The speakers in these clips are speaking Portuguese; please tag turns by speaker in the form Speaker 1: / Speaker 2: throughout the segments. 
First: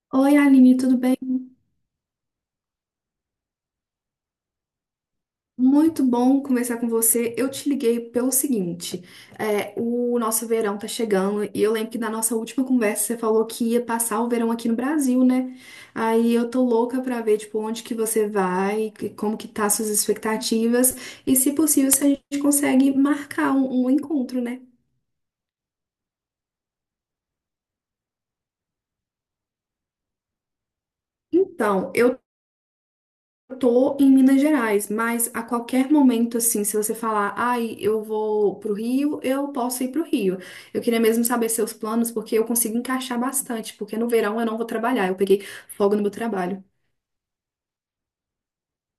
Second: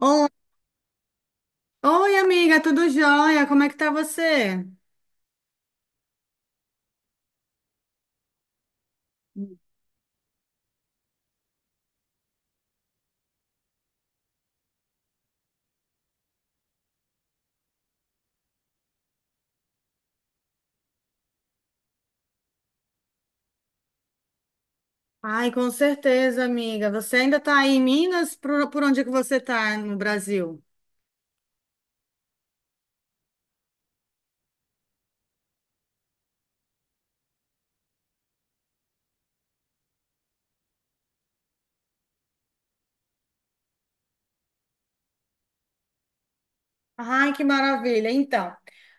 Speaker 1: Oi,
Speaker 2: Oi, Aline, tudo bem?
Speaker 1: oi, amiga, tudo jóia? Como é que tá você?
Speaker 2: Muito bom conversar com você. Eu te liguei pelo seguinte: o nosso verão tá chegando e eu lembro que na nossa última conversa você falou que ia passar o verão aqui no Brasil, né? Aí eu tô louca pra ver, tipo, onde que você vai, como que tá suas expectativas e, se possível, se a gente consegue marcar um encontro, né?
Speaker 1: Ai, com certeza, amiga. Você ainda tá aí em Minas? Por onde é que você tá no Brasil?
Speaker 2: Então, eu tô em Minas Gerais, mas a qualquer momento, assim, se você falar, ai, eu vou pro Rio, eu posso ir pro Rio. Eu queria mesmo saber seus planos, porque eu consigo encaixar bastante, porque no verão eu não vou trabalhar, eu peguei folga no meu trabalho.
Speaker 1: Ai, que maravilha. Então,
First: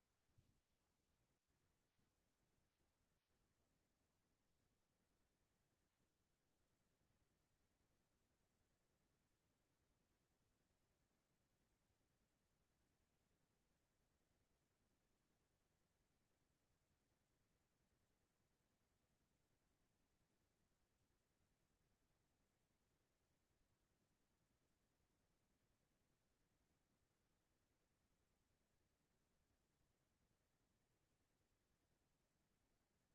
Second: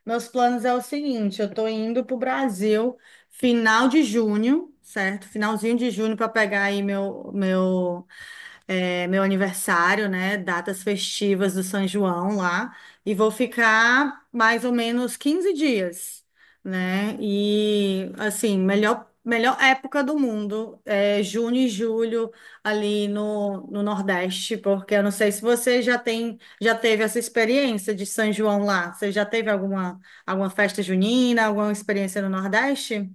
Speaker 1: meus planos é o seguinte, eu tô indo pro Brasil final de junho, certo? Finalzinho de junho para pegar aí meu aniversário, né? Datas festivas do São João lá. E vou ficar mais ou menos 15 dias, né? E, assim, melhor época do mundo é junho e julho ali no Nordeste, porque eu não sei se você já teve essa experiência de São João lá. Você já teve alguma festa junina, alguma experiência no Nordeste?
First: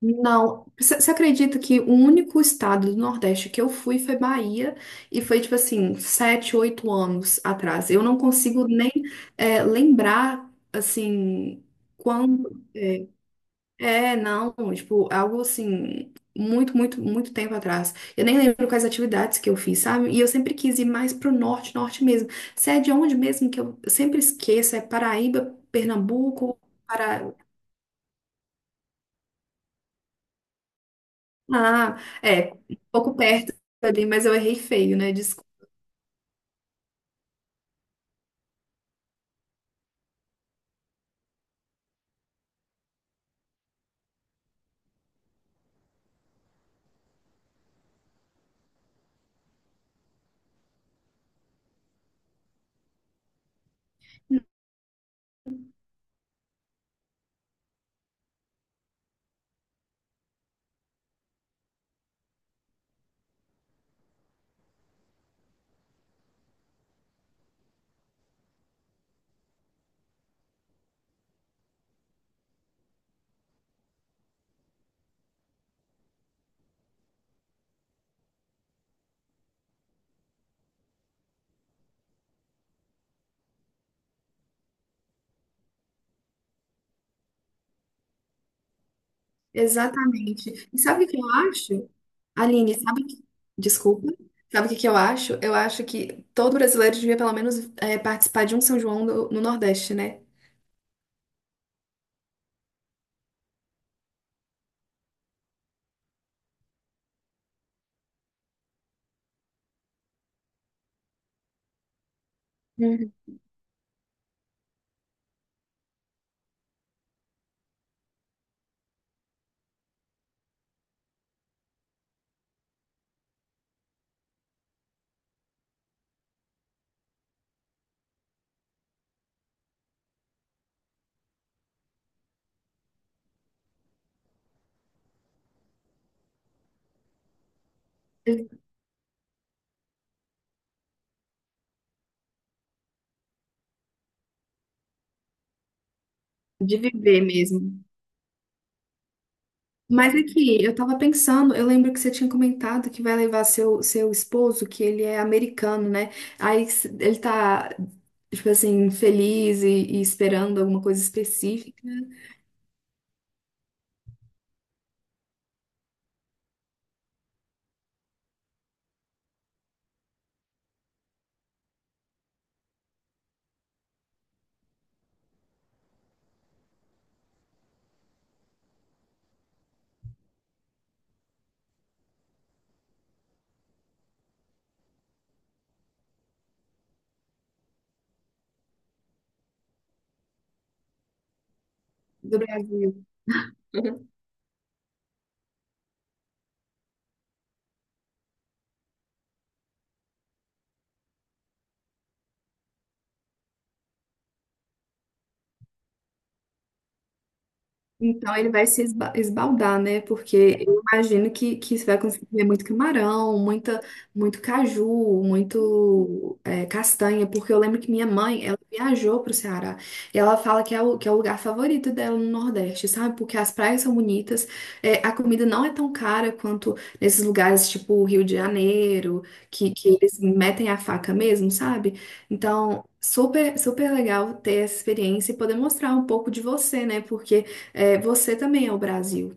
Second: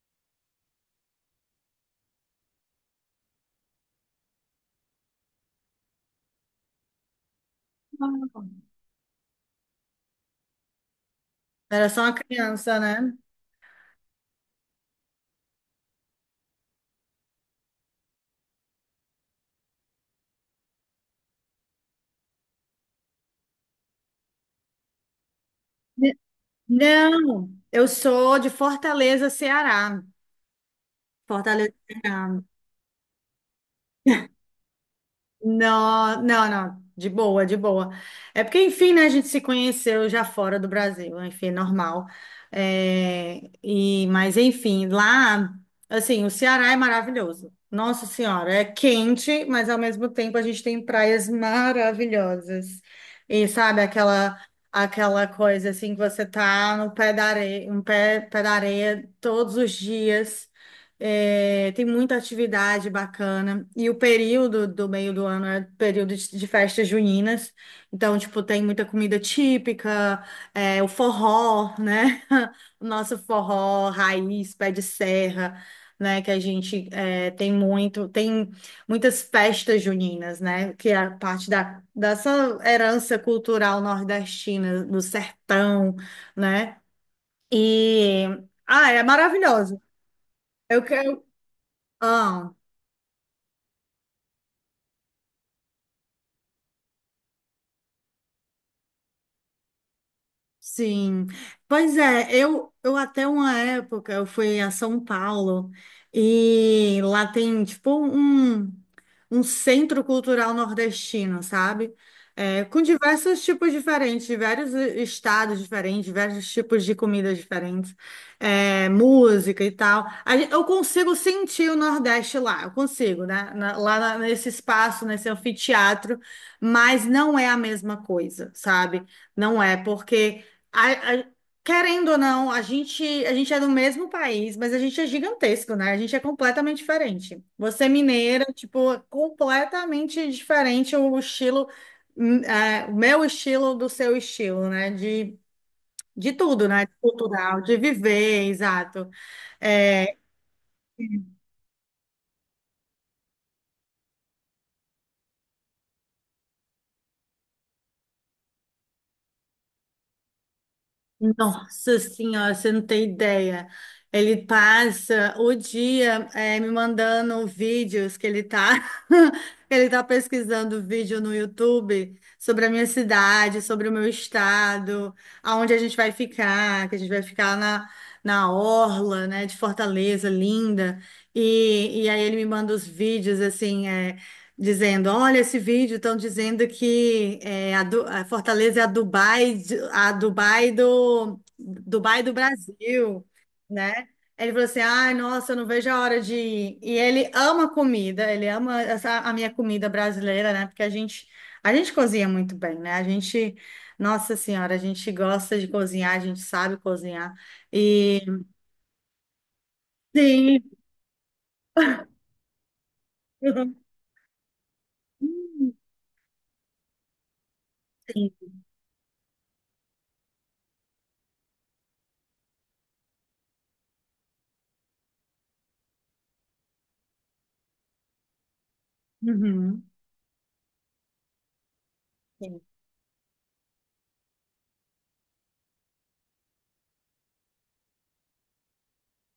Speaker 2: Não, você acredita que o único estado do Nordeste que eu fui foi Bahia, e foi tipo assim, 7, 8 anos atrás. Eu não
Speaker 1: Não.
Speaker 2: consigo nem lembrar, assim,
Speaker 1: Era só uma
Speaker 2: quando.
Speaker 1: criança,
Speaker 2: eh,
Speaker 1: né?
Speaker 2: É, não, tipo, algo assim, muito, muito, muito tempo atrás. Eu nem lembro quais atividades que eu fiz, sabe? E eu sempre quis ir mais pro norte, norte mesmo. Se é de onde mesmo que eu sempre esqueço, é Paraíba, Pernambuco, para...
Speaker 1: Não, eu sou de Fortaleza, Ceará. Fortaleza,
Speaker 2: Ah,
Speaker 1: Ceará.
Speaker 2: é, um pouco perto ali, mas eu errei feio, né? Desculpa.
Speaker 1: Não, não, não, de boa, de boa. É porque, enfim, né, a gente se conheceu já fora do Brasil, enfim, é normal. É, e, mas, enfim, lá, assim, o Ceará é maravilhoso. Nossa Senhora, é quente, mas ao mesmo tempo a gente tem praias maravilhosas. E sabe, aquela coisa assim que você tá no pé da areia, um pé da areia todos os dias. É, tem muita atividade bacana. E o período do meio do ano é período de festas juninas. Então, tipo, tem muita comida típica, é, o forró, né? O nosso forró raiz, pé de serra, né? Que a gente tem muitas festas juninas, né? Que é a parte dessa herança cultural nordestina, do sertão, né? E, ah, é maravilhoso.
Speaker 2: Exatamente. E
Speaker 1: Eu
Speaker 2: sabe o que
Speaker 1: quero.
Speaker 2: eu acho? Aline, sabe que... Desculpa. Sabe o que que eu acho? Eu acho que todo brasileiro devia pelo menos participar de um São João no Nordeste, né?
Speaker 1: Sim, pois é, eu até uma época eu fui a São Paulo e lá tem tipo um centro cultural nordestino, sabe? É, com
Speaker 2: Uhum.
Speaker 1: diversos tipos diferentes, de vários estados diferentes, diversos tipos de comidas diferentes, é, música e tal. Eu consigo sentir o Nordeste lá, eu consigo, né? Nesse espaço, nesse anfiteatro, mas não é a mesma coisa, sabe? Não é, porque. A- a- querendo ou não, a gente é do mesmo país, mas a gente é gigantesco, né? A gente é completamente diferente. Você é mineira, tipo, é completamente diferente o estilo, é, o meu estilo do seu estilo, né? De tudo,
Speaker 2: De
Speaker 1: né? De
Speaker 2: viver
Speaker 1: cultural,
Speaker 2: mesmo.
Speaker 1: de viver, exato.
Speaker 2: Mas
Speaker 1: É,
Speaker 2: aqui, eu tava pensando, eu lembro que você tinha comentado que vai levar seu esposo, que ele é americano, né? Ele tá, tipo assim, feliz e esperando alguma coisa específica
Speaker 1: Nossa Senhora, você não tem ideia. Ele passa o dia me mandando vídeos que ele tá, ele tá pesquisando vídeo no YouTube sobre a minha cidade, sobre o meu estado, aonde a gente vai ficar, que a gente vai ficar na orla, né, de Fortaleza, linda. E aí ele me manda os vídeos assim, dizendo, olha esse vídeo, estão dizendo que a Fortaleza é a Dubai, de- a Dubai do
Speaker 2: do Brasil.
Speaker 1: Brasil, né? Ele falou assim, ai, nossa, eu não vejo a hora de ir. E ele ama comida, ele ama a minha comida brasileira, né? Porque a gente cozinha muito bem, né? A gente, nossa senhora, a gente gosta de cozinhar, a gente sabe cozinhar. E
Speaker 2: Então ele vai se esba- esbaldar, né? Porque
Speaker 1: sim,
Speaker 2: eu imagino que você vai conseguir ver muito camarão, muito caju, muito castanha, porque eu lembro que minha
Speaker 1: sim,
Speaker 2: mãe, ela viajou para o Ceará e ela fala que é que é o lugar favorito dela no Nordeste, sabe? Porque as praias são bonitas, é, a comida não é tão cara quanto nesses lugares tipo o Rio de Janeiro,
Speaker 1: uhum.
Speaker 2: que eles metem a faca mesmo, sabe? Então, super, super legal ter essa experiência e poder mostrar um pouco de você, né? Porque é, você também é o Brasil.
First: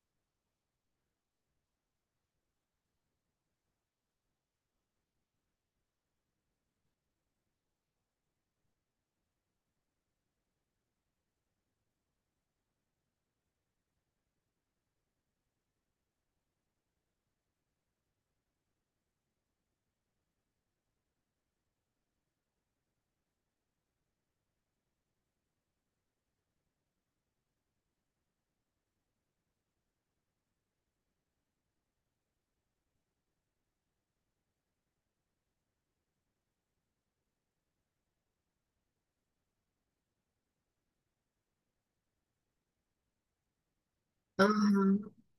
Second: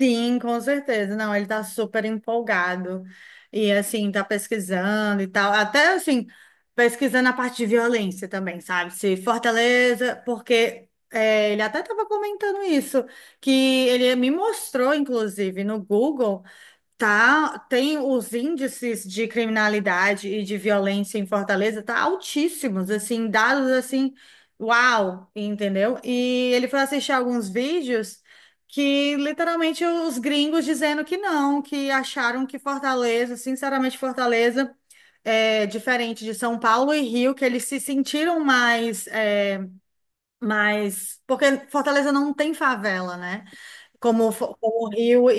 Speaker 1: Sim, com certeza. Não, ele tá super empolgado e assim, tá pesquisando e tal. Até assim, pesquisando a parte de violência também, sabe? Se Fortaleza, porque é, ele até tava comentando isso, que ele me mostrou, inclusive, no Google. Tá, tem os índices de criminalidade e de violência em Fortaleza, tá altíssimos, assim, dados assim, uau, entendeu? E ele foi assistir alguns vídeos que literalmente os gringos dizendo que não, que acharam que Fortaleza, sinceramente, Fortaleza é diferente de São Paulo e Rio, que eles se sentiram mais, porque Fortaleza não tem favela, né? Como
Speaker 2: Aham.
Speaker 1: Rio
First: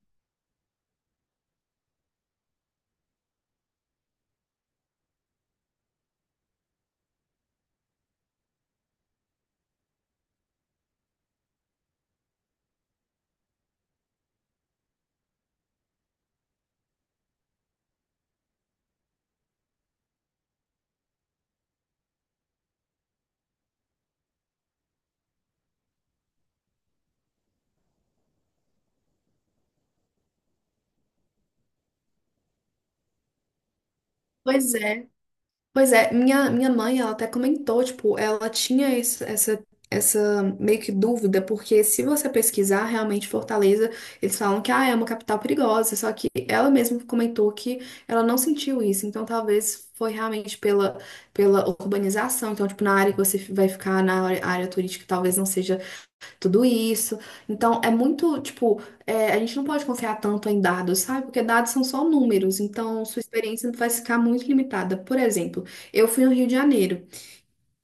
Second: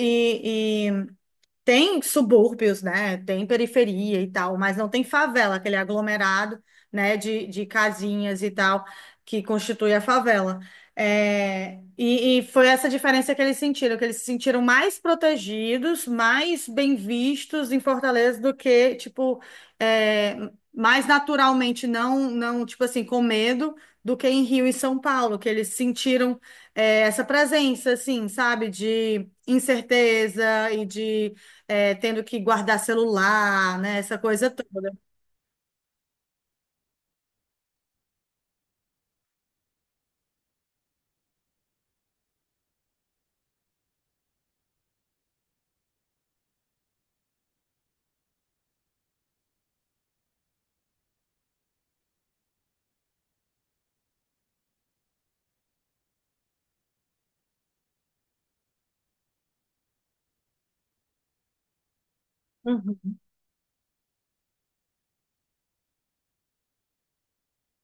Speaker 1: tem subúrbios, né? Tem periferia e tal, mas não tem favela, aquele aglomerado, né, de casinhas e tal, que constitui a favela. É, e foi essa diferença que eles sentiram, que eles se sentiram mais protegidos, mais bem vistos em Fortaleza do que, tipo, é, mais naturalmente, não, não, tipo assim, com medo, do que em Rio e São Paulo, que eles sentiram, é, essa presença, assim, sabe, de incerteza e de tendo que guardar celular, né? Essa coisa
Speaker 2: Pois
Speaker 1: toda.
Speaker 2: é. Pois é, minha mãe, ela até comentou, tipo, ela tinha essa, essa meio que dúvida, porque se você pesquisar realmente Fortaleza, eles falam que, ah, é uma capital perigosa, só que ela mesma comentou que ela não sentiu isso, então talvez foi realmente pela, pela urbanização, então, tipo, na área que você vai ficar, na área turística, talvez não seja tudo isso. Então, é muito, tipo, é, a gente não pode confiar tanto em dados, sabe? Porque dados são só números, então
Speaker 1: Uhum.
Speaker 2: sua experiência vai ficar muito limitada. Por exemplo, eu fui no Rio de Janeiro.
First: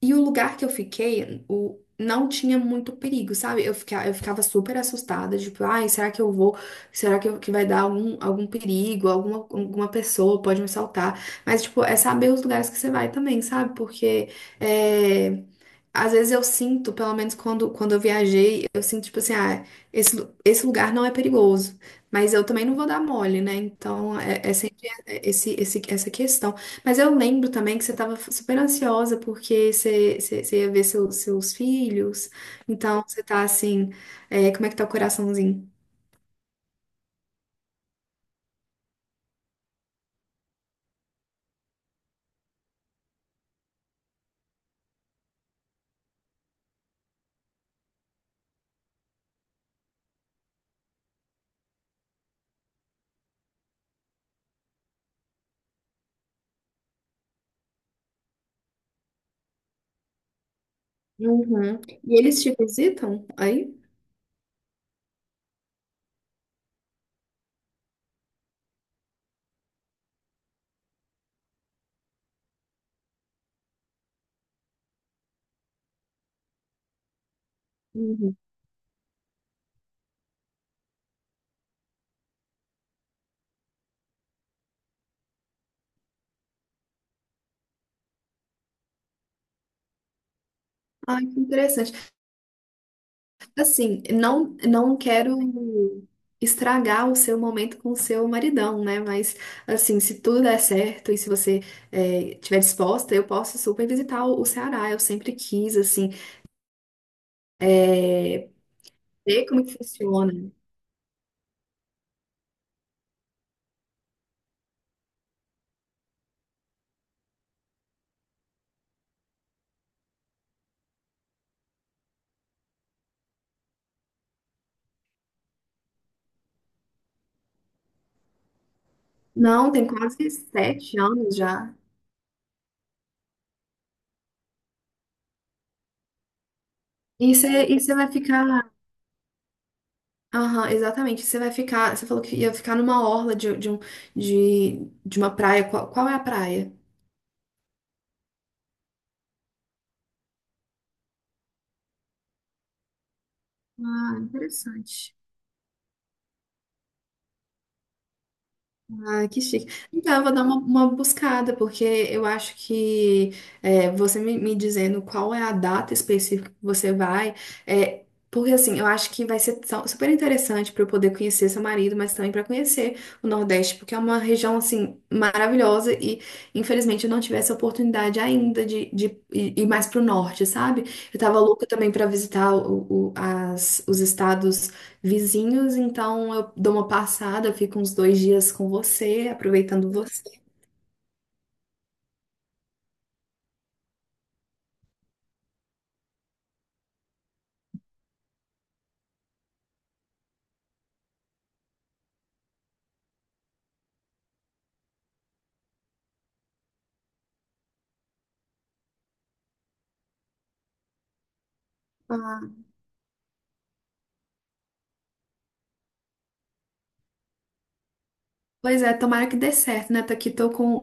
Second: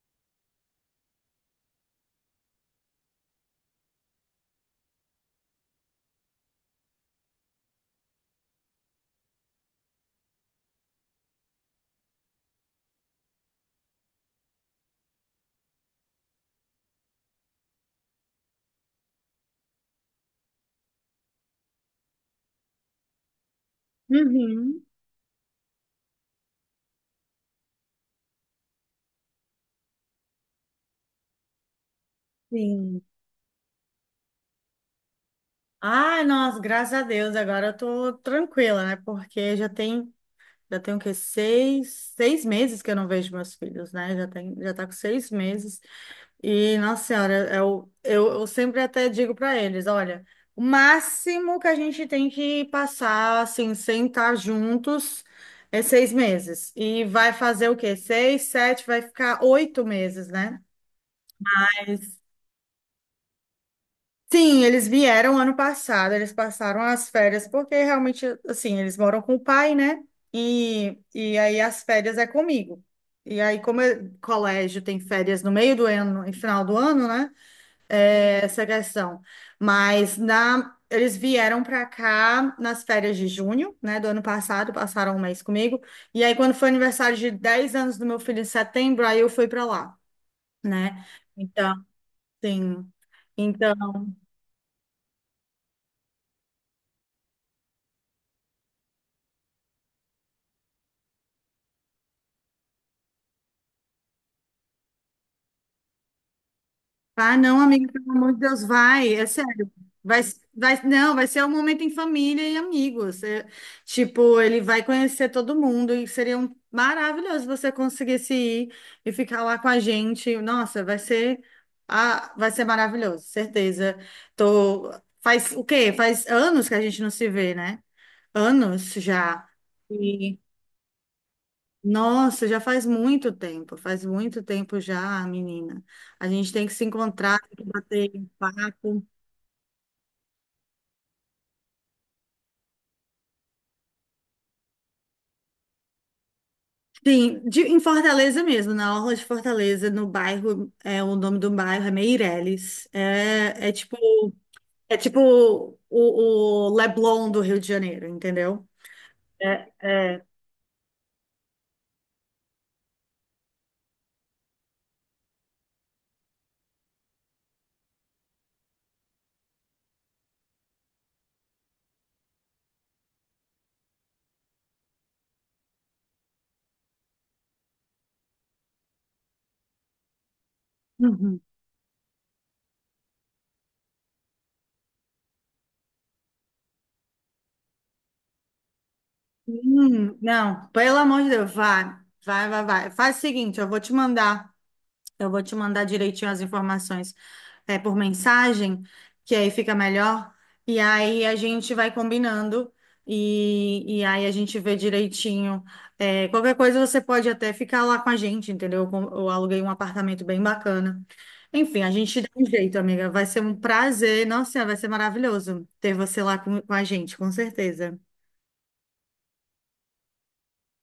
Speaker 2: E o lugar que eu fiquei, não tinha muito perigo, sabe? Eu ficava super assustada, tipo, ai, será que eu vou? Que vai dar algum, algum perigo? Alguma, alguma pessoa pode me assaltar? Mas, tipo, é saber os lugares que você vai também, sabe? Porque é, às vezes eu sinto, pelo menos quando eu viajei, eu sinto, tipo assim, ah, esse lugar não é perigoso. Mas eu também não vou dar mole, né? Então, é, é
Speaker 1: Uhum.
Speaker 2: sempre essa questão. Mas eu lembro também que você estava super ansiosa porque você ia ver seus filhos.
Speaker 1: Sim.
Speaker 2: Então você tá assim, é, como é que tá o coraçãozinho?
Speaker 1: Ai, nossa, graças a Deus, agora eu tô tranquila, né? Porque já tem o quê? Seis, seis meses que eu não vejo meus filhos, né? Já tá com 6 meses. E, nossa senhora, eu sempre até digo para eles, olha, o máximo que a gente tem que passar, assim, sem estar juntos, é 6 meses. E vai fazer o quê? Seis, sete, vai ficar 8 meses, né?
Speaker 2: Uhum. E eles te visitam aí?
Speaker 1: Sim, eles vieram ano passado, eles passaram as férias, porque realmente, assim, eles moram com o pai, né? E aí as férias é comigo. E aí, colégio tem férias no meio do ano e final do ano, né?
Speaker 2: Uhum.
Speaker 1: É essa questão. Mas eles vieram para cá nas férias de junho, né? Do ano passado, passaram um mês comigo. E aí, quando foi aniversário de 10 anos do meu filho em setembro, aí eu fui para lá, né?
Speaker 2: Ai, que
Speaker 1: Então,
Speaker 2: interessante.
Speaker 1: sim. Então,
Speaker 2: Assim, não quero estragar o seu momento com o seu maridão, né? Mas, assim, se tudo der certo e se você tiver disposta, eu posso super visitar o Ceará. Eu sempre quis, assim,
Speaker 1: ah, não, amiga, pelo amor de
Speaker 2: é,
Speaker 1: Deus, vai, é
Speaker 2: ver como
Speaker 1: sério.
Speaker 2: que
Speaker 1: Vai,
Speaker 2: funciona.
Speaker 1: vai, não, vai ser um momento em família e amigos. É, tipo, ele vai conhecer todo mundo e seria maravilhoso você conseguisse ir e ficar lá com a gente. Nossa, vai ser maravilhoso, certeza. Tô, faz o quê? Faz anos que a gente não se vê, né? Anos já.
Speaker 2: Não, tem quase 7 anos já.
Speaker 1: Nossa, já faz muito tempo já, menina. A gente tem que se encontrar, tem que
Speaker 2: E você
Speaker 1: bater
Speaker 2: vai
Speaker 1: um
Speaker 2: ficar.
Speaker 1: papo.
Speaker 2: Aham, exatamente. Você vai ficar. Você falou que ia ficar numa orla de uma praia. Qual, qual é a praia?
Speaker 1: Sim, em Fortaleza mesmo, na Orla de Fortaleza, no bairro, é, o nome do bairro é Meireles. É, é tipo,
Speaker 2: Ah,
Speaker 1: é
Speaker 2: interessante.
Speaker 1: tipo o Leblon do Rio de Janeiro, entendeu?
Speaker 2: Ah, que
Speaker 1: É,
Speaker 2: chique. Então,
Speaker 1: é.
Speaker 2: eu vou dar uma buscada, porque eu acho que é, você me, me dizendo qual é a data específica que você vai, é, porque assim, eu acho que vai ser super interessante para eu poder conhecer seu marido, mas também para conhecer o Nordeste, porque é uma região assim maravilhosa e infelizmente eu não tive essa oportunidade ainda de ir mais para o norte, sabe? Eu tava
Speaker 1: Uhum.
Speaker 2: louca também para visitar os estados vizinhos, então eu dou uma passada, eu fico uns 2 dias com você, aproveitando você.
Speaker 1: Não, pelo amor de Deus, vai, vai, vai, vai. Faz o seguinte, eu vou te mandar. Eu vou te mandar direitinho as informações por mensagem, que aí fica melhor. E aí a gente vai combinando e aí a gente vê direitinho. É, qualquer coisa você pode até ficar lá com a gente, entendeu? Eu aluguei um apartamento bem bacana. Enfim, a gente dá
Speaker 2: Ah,
Speaker 1: um jeito, amiga. Vai ser um prazer. Nossa, vai ser maravilhoso ter você lá com a gente, com certeza.
Speaker 2: pois é, tomara que dê certo, né? Tô aqui,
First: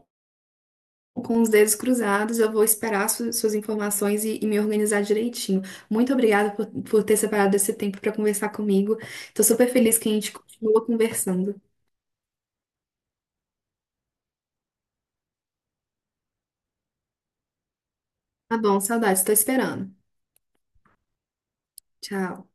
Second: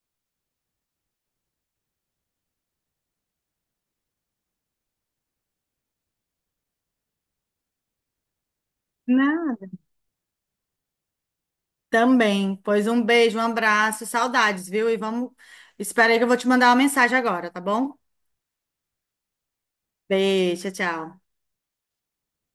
Speaker 2: com os dedos cruzados, eu vou esperar suas informações e me organizar direitinho. Muito obrigada por ter separado esse tempo para conversar comigo. Tô
Speaker 1: Não.
Speaker 2: super feliz que a gente continua conversando.
Speaker 1: Também. Pois um beijo, um abraço, saudades, viu? E vamos. Espera aí que eu vou te mandar uma mensagem agora, tá bom?
Speaker 2: Tá bom, saudades, tô esperando.
Speaker 1: Beijo, tchau, tchau.
Speaker 2: Tchau.